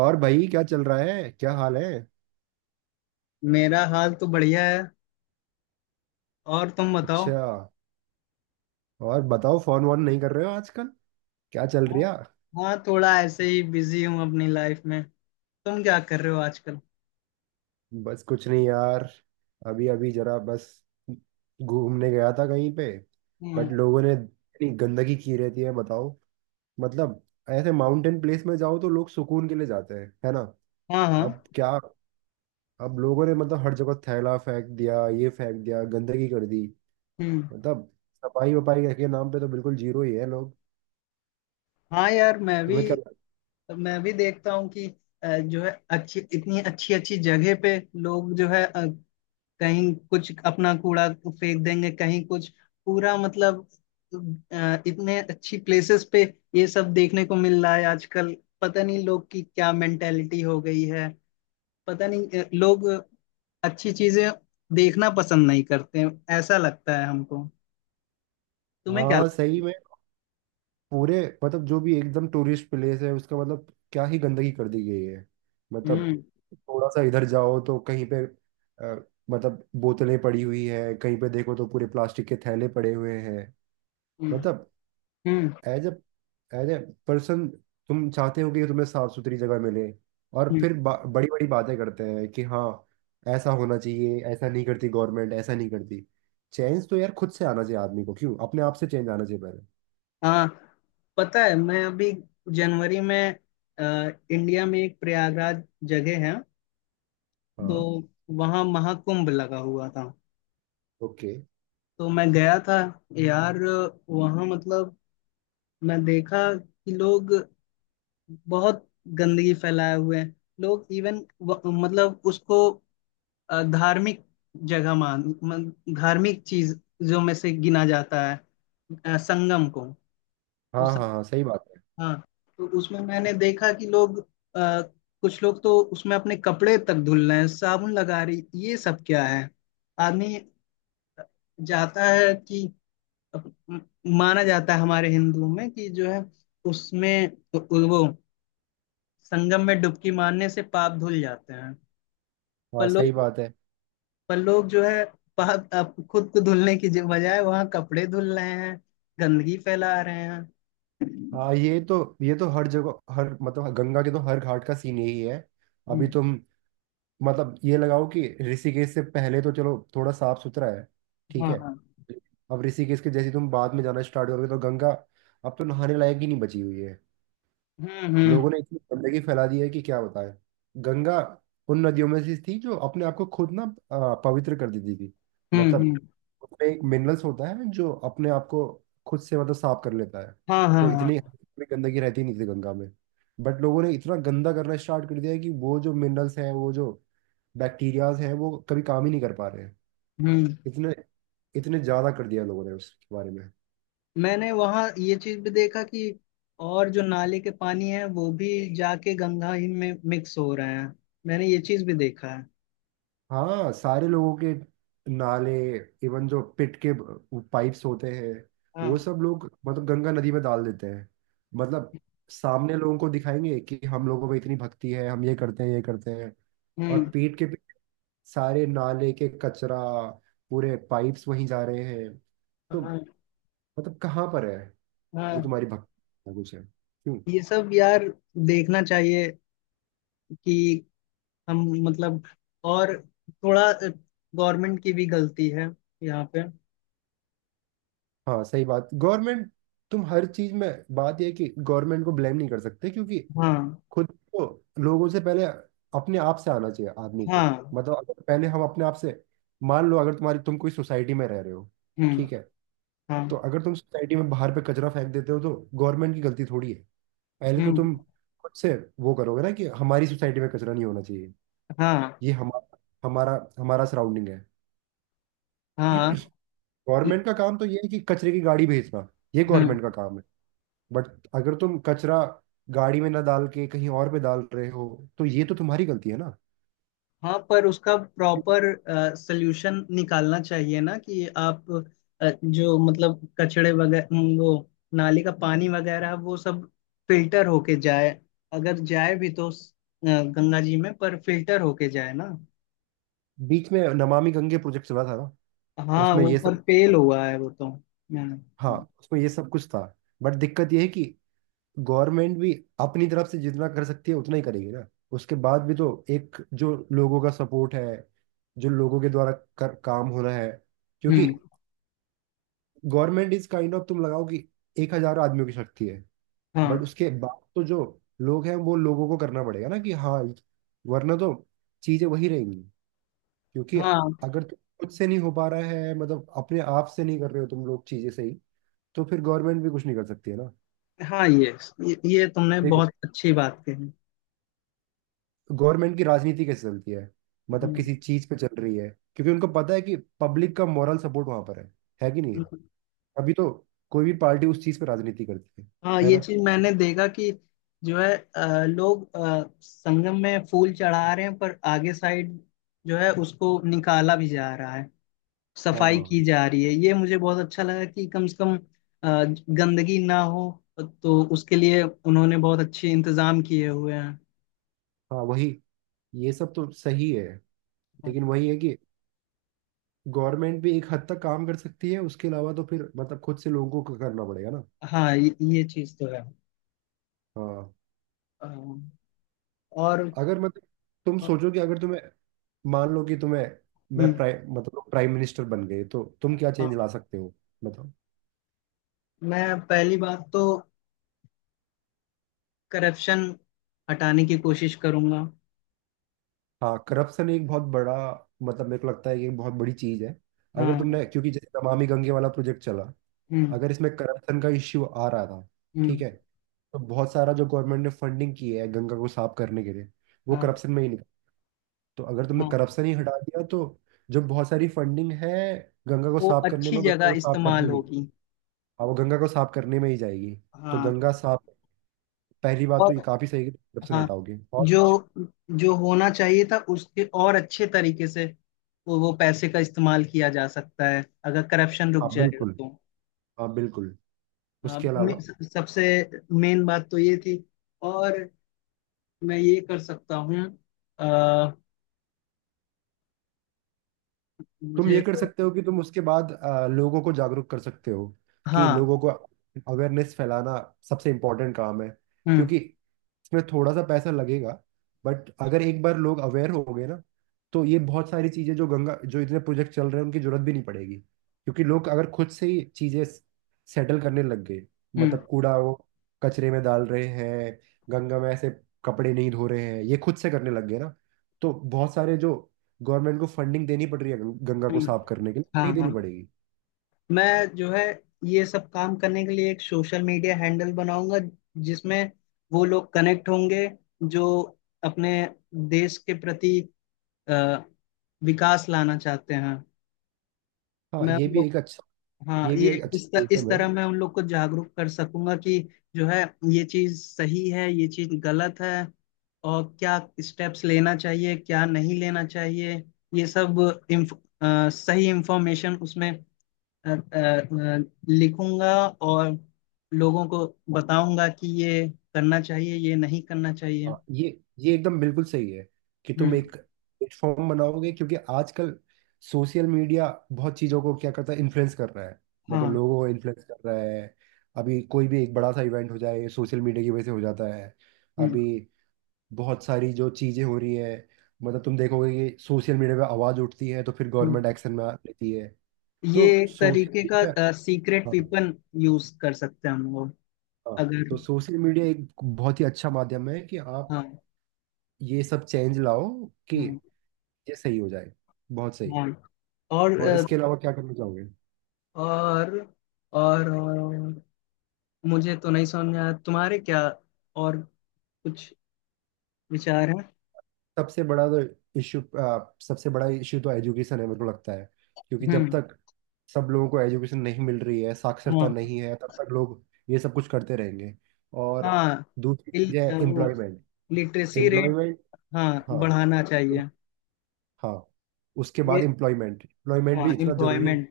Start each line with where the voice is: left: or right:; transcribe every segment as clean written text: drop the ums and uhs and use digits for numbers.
right: और भाई, क्या चल रहा है? क्या हाल है?
left: मेरा हाल तो बढ़िया है। और तुम बताओ।
right: अच्छा। और बताओ, फोन वोन नहीं कर रहे हो आजकल? क्या चल
left: हाँ।
right: रहा?
left: हाँ, थोड़ा ऐसे ही बिजी हूँ अपनी लाइफ में। तुम क्या कर रहे हो आजकल?
right: बस कुछ नहीं यार। अभी अभी जरा बस घूमने गया था कहीं पे।
left: हम्म।
right: बट लोगों ने इतनी गंदगी की रहती है, बताओ। मतलब, ऐसे माउंटेन प्लेस में जाओ तो लोग सुकून के लिए जाते हैं, है ना।
left: हाँ, हाँ।
right: अब क्या, अब लोगों ने मतलब हर जगह थैला फेंक दिया, ये फेंक दिया, गंदगी कर दी।
left: हम्म।
right: मतलब, सफाई वफाई के नाम पे तो बिल्कुल जीरो ही है लोग।
left: हाँ यार, मैं भी
right: तुम्हें क्या।
left: मैं भी देखता हूँ कि जो है अच्छी, इतनी अच्छी अच्छी जगह पे लोग जो है, कहीं कुछ अपना कूड़ा फेंक देंगे, कहीं कुछ पूरा, मतलब इतने अच्छी प्लेसेस पे ये सब देखने को मिल रहा है आजकल। पता नहीं लोग की क्या मेंटेलिटी हो गई है। पता नहीं, लोग अच्छी चीजें देखना पसंद नहीं करते हैं, ऐसा लगता है हमको। तुम्हें क्या
right: हाँ,
left: लगता
right: सही
left: है?
right: में। पूरे मतलब, जो भी एकदम टूरिस्ट प्लेस है उसका, मतलब क्या ही गंदगी कर दी गई है। मतलब,
left: हम्म।
right: थोड़ा सा इधर जाओ तो कहीं पे मतलब बोतलें पड़ी हुई है, कहीं पे देखो तो पूरे प्लास्टिक के थैले पड़े हुए हैं।
left: हम्म।
right: मतलब,
left: हम्म।
right: As a as a person, तुम चाहते हो कि तुम्हें साफ सुथरी जगह मिले। और
left: हम्म।
right: फिर बड़ी बड़ी बातें करते हैं कि हाँ, ऐसा होना चाहिए, ऐसा नहीं करती गवर्नमेंट, ऐसा नहीं करती। चेंज तो यार खुद से आना चाहिए आदमी को, क्यों, अपने आप से चेंज आना चाहिए पहले।
left: हाँ, पता है मैं अभी जनवरी में, इंडिया में एक प्रयागराज जगह है,
right: हाँ।
left: तो वहाँ महाकुंभ लगा हुआ था।
right: ओके।
left: तो मैं गया था यार। वहाँ मतलब मैं देखा कि लोग बहुत गंदगी फैलाए हुए हैं। लोग इवन मतलब उसको धार्मिक जगह धार्मिक चीजों में से गिना जाता है, संगम को। वो
right: हाँ, हाँ,
left: संग,
right: हाँ, सही बात है।
left: हाँ। तो उसमें मैंने देखा कि लोग अ, कुछ लोग तो उसमें अपने कपड़े तक धुल रहे हैं, साबुन लगा रही, ये सब क्या है? आदमी जाता है कि अप- म- माना जाता है हमारे हिंदुओं में कि जो है, उसमें वो संगम में डुबकी मारने से पाप धुल जाते हैं। पर
right: हाँ, सही
left: लोग
right: बात है।
left: पर लोग जो है, बाहर अब खुद को धुलने की बजाय वहां कपड़े धुल रहे हैं, गंदगी फैला रहे हैं।
right: हाँ, ये तो, ये तो हर जगह, हर मतलब हाँ, गंगा के तो हर घाट का सीन यही है। अभी
left: हम्म।
right: तुम, मतलब ये लगाओ कि ऋषिकेश से पहले तो चलो थोड़ा साफ सुथरा है, ठीक
left: हाँ,
right: है।
left: हाँ।
right: अब ऋषिकेश के जैसे तुम बाद में जाना स्टार्ट करोगे तो गंगा अब तो नहाने लायक ही नहीं बची हुई है।
left: हम्म। हम्म।
right: लोगों ने इतनी गंदगी फैला दी है कि क्या बताएं। गंगा उन नदियों में से थी जो अपने आप को खुद ना पवित्र कर देती थी।
left: हम्म।
right: मतलब
left: हम्म।
right: उसमें एक मिनरल्स होता है जो अपने आप को खुद से मतलब साफ कर लेता है।
left: हाँ, हाँ,
right: तो इतनी
left: हाँ।
right: इतनी गंदगी रहती नहीं थी गंगा में। बट लोगों ने इतना गंदा करना स्टार्ट कर दिया है कि वो जो मिनरल्स हैं, वो जो बैक्टीरियाज हैं, वो कभी काम ही नहीं कर पा रहे हैं।
left: हम्म।
right: इतने इतने ज्यादा कर दिया लोगों ने उसके बारे में।
left: मैंने वहाँ ये चीज भी देखा कि और जो नाले के पानी है वो भी जाके गंगा ही में मिक्स हो रहे हैं। मैंने ये चीज भी देखा है।
right: हाँ, सारे लोगों के नाले, इवन जो पिट के पाइप्स होते हैं, वो
left: हाँ।
right: सब लोग मतलब गंगा नदी में डाल देते हैं। मतलब, सामने लोगों को दिखाएंगे कि हम लोगों में इतनी भक्ति है, हम ये करते हैं, ये करते हैं, और
left: हम्म।
right: पीठ के पीछे सारे नाले के कचरा, पूरे पाइप्स वहीं जा रहे हैं। तो
left: हाँ,
right: मतलब कहाँ पर है जो
left: हाँ।
right: तुम्हारी भक्ति है, कुछ है क्यों।
left: ये सब यार देखना चाहिए कि हम मतलब, और थोड़ा गवर्नमेंट की भी गलती है यहाँ पे।
right: हाँ, सही बात। गवर्नमेंट, तुम हर चीज में, बात यह है कि गवर्नमेंट को ब्लेम नहीं कर सकते, क्योंकि
left: हाँ।
right: खुद को लोगों से पहले, अपने आप से आना चाहिए आदमी को।
left: हाँ।
right: मतलब अगर पहले हम अपने आप से, मान लो अगर तुम कोई सोसाइटी में रह रहे हो,
left: हम्म।
right: ठीक है। तो
left: हाँ।
right: अगर तुम सोसाइटी में बाहर पे कचरा फेंक देते हो तो गवर्नमेंट की गलती थोड़ी है। पहले तो
left: हम्म।
right: तुम खुद से वो करोगे ना कि हमारी सोसाइटी में कचरा नहीं होना चाहिए।
left: हाँ,
right: ये हमारा हमारा हमारा सराउंडिंग है।
left: हाँ।
right: गवर्नमेंट का काम तो ये है कि कचरे की गाड़ी भेजना, ये
left: हम्म।
right: गवर्नमेंट का काम है। बट अगर तुम कचरा गाड़ी में ना डाल के कहीं और पे डाल रहे हो, तो ये तो तुम्हारी गलती है ना।
left: हाँ, पर उसका प्रॉपर सल्यूशन निकालना चाहिए, ना कि आप जो मतलब कचड़े वगैरह, वो नाली का पानी वगैरह वो सब फिल्टर होके जाए। अगर जाए भी तो गंगा जी में पर फिल्टर होके जाए ना।
right: बीच में नमामि गंगे प्रोजेक्ट चला था ना,
left: हाँ,
right: उसमें
left: वो
right: ये
left: पर
right: सब।
left: फेल हुआ है वो तो। हम्म।
right: हाँ,
left: हम्म।
right: उसमें ये सब कुछ था। बट दिक्कत ये है कि गवर्नमेंट भी अपनी तरफ से जितना कर सकती है उतना ही करेगी ना। उसके बाद भी तो एक जो लोगों का सपोर्ट है, जो लोगों के द्वारा काम हो रहा है, क्योंकि
left: हुँ।
right: गवर्नमेंट इज काइंड ऑफ, तुम लगाओ कि 1,000 आदमियों की शक्ति है।
left: हाँ,
right: बट उसके बाद तो जो लोग हैं वो लोगों को करना पड़ेगा ना कि हाँ, वरना तो चीजें वही रहेंगी, क्योंकि
left: हाँ,
right: अगर तुम खुद से नहीं हो पा रहा है, मतलब अपने आप से नहीं कर रहे हो तुम लोग चीजें सही, तो फिर गवर्नमेंट भी कुछ नहीं कर सकती है ना।
left: हाँ, ये तुमने
right: देखो,
left: बहुत अच्छी बात कही।
right: गवर्नमेंट की राजनीति कैसे चलती है, मतलब
left: हुँ।
right: किसी चीज पे चल रही है, क्योंकि उनको पता है कि पब्लिक का मॉरल सपोर्ट वहां पर है कि नहीं है। अभी तो कोई भी पार्टी उस चीज पे राजनीति करती है
left: हाँ,
right: है
left: ये
right: ना।
left: चीज़ मैंने देखा कि जो है लोग संगम में फूल चढ़ा रहे हैं, पर आगे साइड जो है उसको निकाला भी जा रहा है,
right: हाँ,
left: सफाई
right: हाँ, हाँ,
left: की जा रही है। ये मुझे बहुत अच्छा लगा कि कम से कम गंदगी ना हो, तो उसके लिए उन्होंने बहुत अच्छे इंतजाम किए हुए हैं।
right: हाँ, वही। ये सब तो सही है, लेकिन वही है कि गवर्नमेंट भी एक हद तक काम कर सकती है, उसके अलावा तो फिर मतलब खुद से लोगों को करना पड़ेगा ना।
left: हाँ, ये चीज़ तो है।
right: हाँ।
left: अ, और
right: अगर मतलब तुम सोचो कि अगर तुम्हें, मान लो कि तुम्हें,
left: हुँ।
right: मैं प्राइम, मतलब प्राइम मिनिस्टर बन गए तो तुम क्या चेंज ला सकते हो। मतलब।
left: मैं पहली बात तो करप्शन हटाने की कोशिश करूंगा।
right: हाँ, करप्शन एक बहुत बड़ा, मतलब मेरे को लगता है कि एक बहुत बड़ी चीज है। अगर
left: हाँ।
right: तुमने, क्योंकि जैसे नमामि गंगे वाला प्रोजेक्ट चला,
left: हम्म।
right: अगर इसमें करप्शन का इश्यू आ रहा था, ठीक
left: हम्म।
right: है। तो बहुत सारा जो गवर्नमेंट ने फंडिंग की है गंगा को साफ करने के लिए, वो
left: हाँ,
right: करप्शन में ही निकल। तो अगर तुमने
left: हाँ।
right: करप्शन ही हटा दिया तो जो बहुत सारी फंडिंग है गंगा को
left: वो
right: साफ करने
left: अच्छी
right: में, गंगा
left: जगह
right: को साफ करने
left: इस्तेमाल
right: में,
left: होगी।
right: हाँ, वो गंगा को साफ करने में ही जाएगी। तो
left: हाँ।
right: गंगा साफ। पहली बात तो ये
left: और
right: काफी सही है कि corruption
left: हाँ,
right: हटाओगे, और
left: जो
right: कुछ।
left: जो होना चाहिए था उसके और अच्छे तरीके से, वो पैसे का इस्तेमाल किया जा सकता है अगर करप्शन रुक
right: हाँ,
left: जाएगा
right: बिल्कुल।
left: तो।
right: हाँ, बिल्कुल।
left: हाँ,
right: उसके अलावा,
left: सबसे मेन बात तो ये थी। और मैं ये कर सकता हूँ, अ,
right: तुम
left: मुझे
right: ये कर
left: तो।
right: सकते हो कि तुम उसके बाद लोगों को जागरूक कर सकते हो, कि
left: हाँ।
right: लोगों को अवेयरनेस फैलाना सबसे इम्पोर्टेंट काम है,
left: हम्म।
right: क्योंकि इसमें थोड़ा सा पैसा लगेगा। बट अगर एक बार लोग अवेयर हो गए ना, तो ये बहुत सारी चीज़ें जो गंगा, जो इतने प्रोजेक्ट चल रहे हैं उनकी जरूरत भी नहीं पड़ेगी, क्योंकि लोग अगर खुद से ही चीज़ें सेटल करने लग गए,
left: हम्म।
right: मतलब कूड़ा वो कचरे में डाल रहे हैं, गंगा में ऐसे कपड़े नहीं धो रहे हैं, ये खुद से करने लग गए ना, तो बहुत सारे जो गवर्नमेंट को फंडिंग देनी पड़ रही है गंगा को
left: हम्म।
right: साफ करने के लिए,
left: हाँ,
right: नहीं देनी
left: हाँ।
right: पड़ेगी।
left: मैं जो है, ये सब काम करने के लिए एक सोशल मीडिया हैंडल बनाऊंगा, जिसमें वो लोग कनेक्ट होंगे जो अपने देश के प्रति अ, विकास लाना चाहते हैं।
right: हाँ,
left: मैं
right: ये
left: उन
right: भी
left: लोग
right: एक अच्छा,
left: हाँ,
right: ये भी एक अच्छा
left: इस
right: मीडियम है।
left: तरह मैं उन लोग को जागरूक कर सकूंगा कि जो है ये चीज सही है ये चीज गलत है। और क्या स्टेप्स लेना चाहिए क्या नहीं लेना चाहिए, ये सब इन्फ, सही इंफॉर्मेशन उसमें अ, अ, अ, लिखूंगा और लोगों को बताऊंगा कि ये करना चाहिए ये नहीं करना चाहिए।
right: हाँ, ये एकदम बिल्कुल सही है कि तुम
left: हम्म।
right: एक प्लेटफॉर्म बनाओगे, क्योंकि आजकल सोशल मीडिया बहुत चीज़ों को क्या करता है, इन्फ्लुएंस कर रहा है, मतलब
left: हाँ।
right: लोगों को इन्फ्लुएंस कर रहा है। अभी कोई भी एक बड़ा सा इवेंट हो जाए, सोशल मीडिया की वजह से हो जाता है।
left: हम्म।
right: अभी बहुत सारी जो चीज़ें हो रही है, मतलब तुम देखोगे कि सोशल मीडिया पे आवाज़ उठती है तो फिर
left: हम्म।
right: गवर्नमेंट एक्शन में लेती है।
left: ये
right: तो
left: एक
right: सोशल
left: तरीके
right: मीडिया,
left: का सीक्रेट वेपन यूज कर सकते हैं हम लोग,
right: हाँ,
left: अगर।
right: तो सोशल मीडिया एक बहुत ही अच्छा माध्यम है कि आप
left: हाँ।
right: ये सब चेंज लाओ, कि
left: हम्म।
right: ये सही हो जाए। बहुत सही।
left: हाँ। और
right: और
left: अ,
right: इसके अलावा क्या करना चाहोगे?
left: और और मुझे तो नहीं समझ में आया, तुम्हारे क्या और कुछ विचार हैं?
right: सबसे बड़ा तो इश्यू, सबसे बड़ा इश्यू तो एजुकेशन है मेरे को लगता है, क्योंकि जब
left: हम्म।
right: तक सब लोगों को एजुकेशन नहीं मिल रही है, साक्षरता
left: हाँ,
right: नहीं है, तब तक लोग ये सब कुछ करते रहेंगे। और
left: हाँ।
right: दूसरी चीज है
left: वो
right: एम्प्लॉयमेंट।
left: Literacy rate
right: employment.
left: हाँ
right: हाँ,
left: बढ़ाना चाहिए।
right: हाँ, उसके
left: ये,
right: बाद एम्प्लॉयमेंट, एम्प्लॉयमेंट
left: हाँ,
right: भी इतना जरूरी है,
left: एम्प्लॉयमेंट,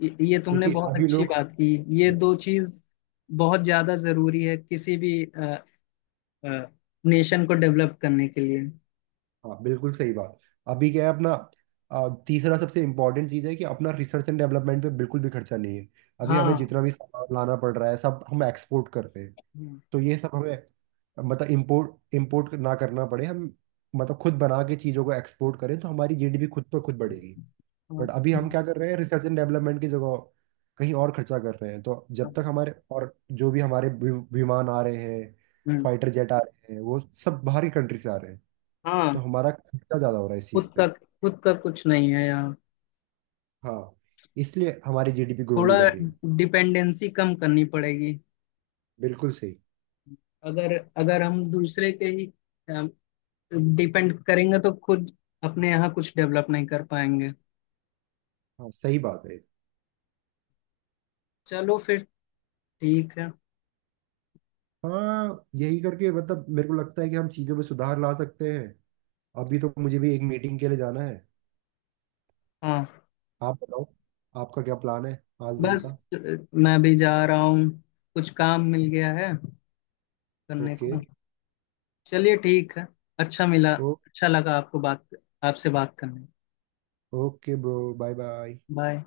left: ये तुमने
right: क्योंकि
left: बहुत
right: अभी
left: अच्छी
right: लोग।
left: बात की। ये दो चीज बहुत ज्यादा जरूरी है किसी भी नेशन को डेवलप करने के लिए।
right: हाँ, बिल्कुल सही बात। अभी क्या है अपना, तीसरा सबसे इम्पोर्टेंट चीज़ है कि अपना रिसर्च एंड डेवलपमेंट पे बिल्कुल भी खर्चा नहीं है। अभी हमें
left: हाँ।
right: जितना भी सामान लाना पड़ रहा है सब हम एक्सपोर्ट कर रहे हैं।
left: हम्म।
right: तो ये सब हमें, मतलब इम्पोर्ट इम्पोर्ट ना करना पड़े, हम मतलब खुद बना के चीज़ों को एक्सपोर्ट करें, तो हमारी जीडीपी खुद पर खुद बढ़ेगी।
left: हाँ।
right: बट अभी हम क्या कर रहे हैं, रिसर्च एंड डेवलपमेंट की जगह कहीं और खर्चा कर रहे हैं। तो जब तक हमारे, और जो भी हमारे विमान आ रहे हैं,
left: हम्म।
right: फाइटर जेट आ रहे हैं, वो सब बाहरी कंट्री से आ रहे हैं, तो
left: हाँ,
right: हमारा खर्चा ज्यादा हो रहा है इस चीज पे।
left: खुद का कुछ नहीं है यार।
right: हाँ, इसलिए हमारी जीडीपी ग्रो
left: थोड़ा
right: नहीं कर रही है।
left: डिपेंडेंसी कम करनी पड़ेगी।
right: बिल्कुल सही।
left: अगर अगर हम दूसरे के ही डिपेंड करेंगे तो खुद अपने यहाँ कुछ डेवलप नहीं कर पाएंगे।
right: हाँ, सही बात है।
left: चलो फिर, ठीक है।
right: हाँ, यही करके, मतलब मेरे को लगता है कि हम चीजों में सुधार ला सकते हैं। अभी तो मुझे भी एक मीटिंग के लिए जाना है।
left: हाँ,
right: आप बताओ, आपका क्या प्लान है आज दिन
left: बस
right: का?
left: अ, मैं भी जा रहा हूँ, कुछ काम मिल गया है करने
right: ओके।
left: को। चलिए ठीक है। अच्छा मिला,
right: ओ,
left: अच्छा लगा आपको बात, आपसे बात करने।
right: Okay bro, bye bye.
left: Bye.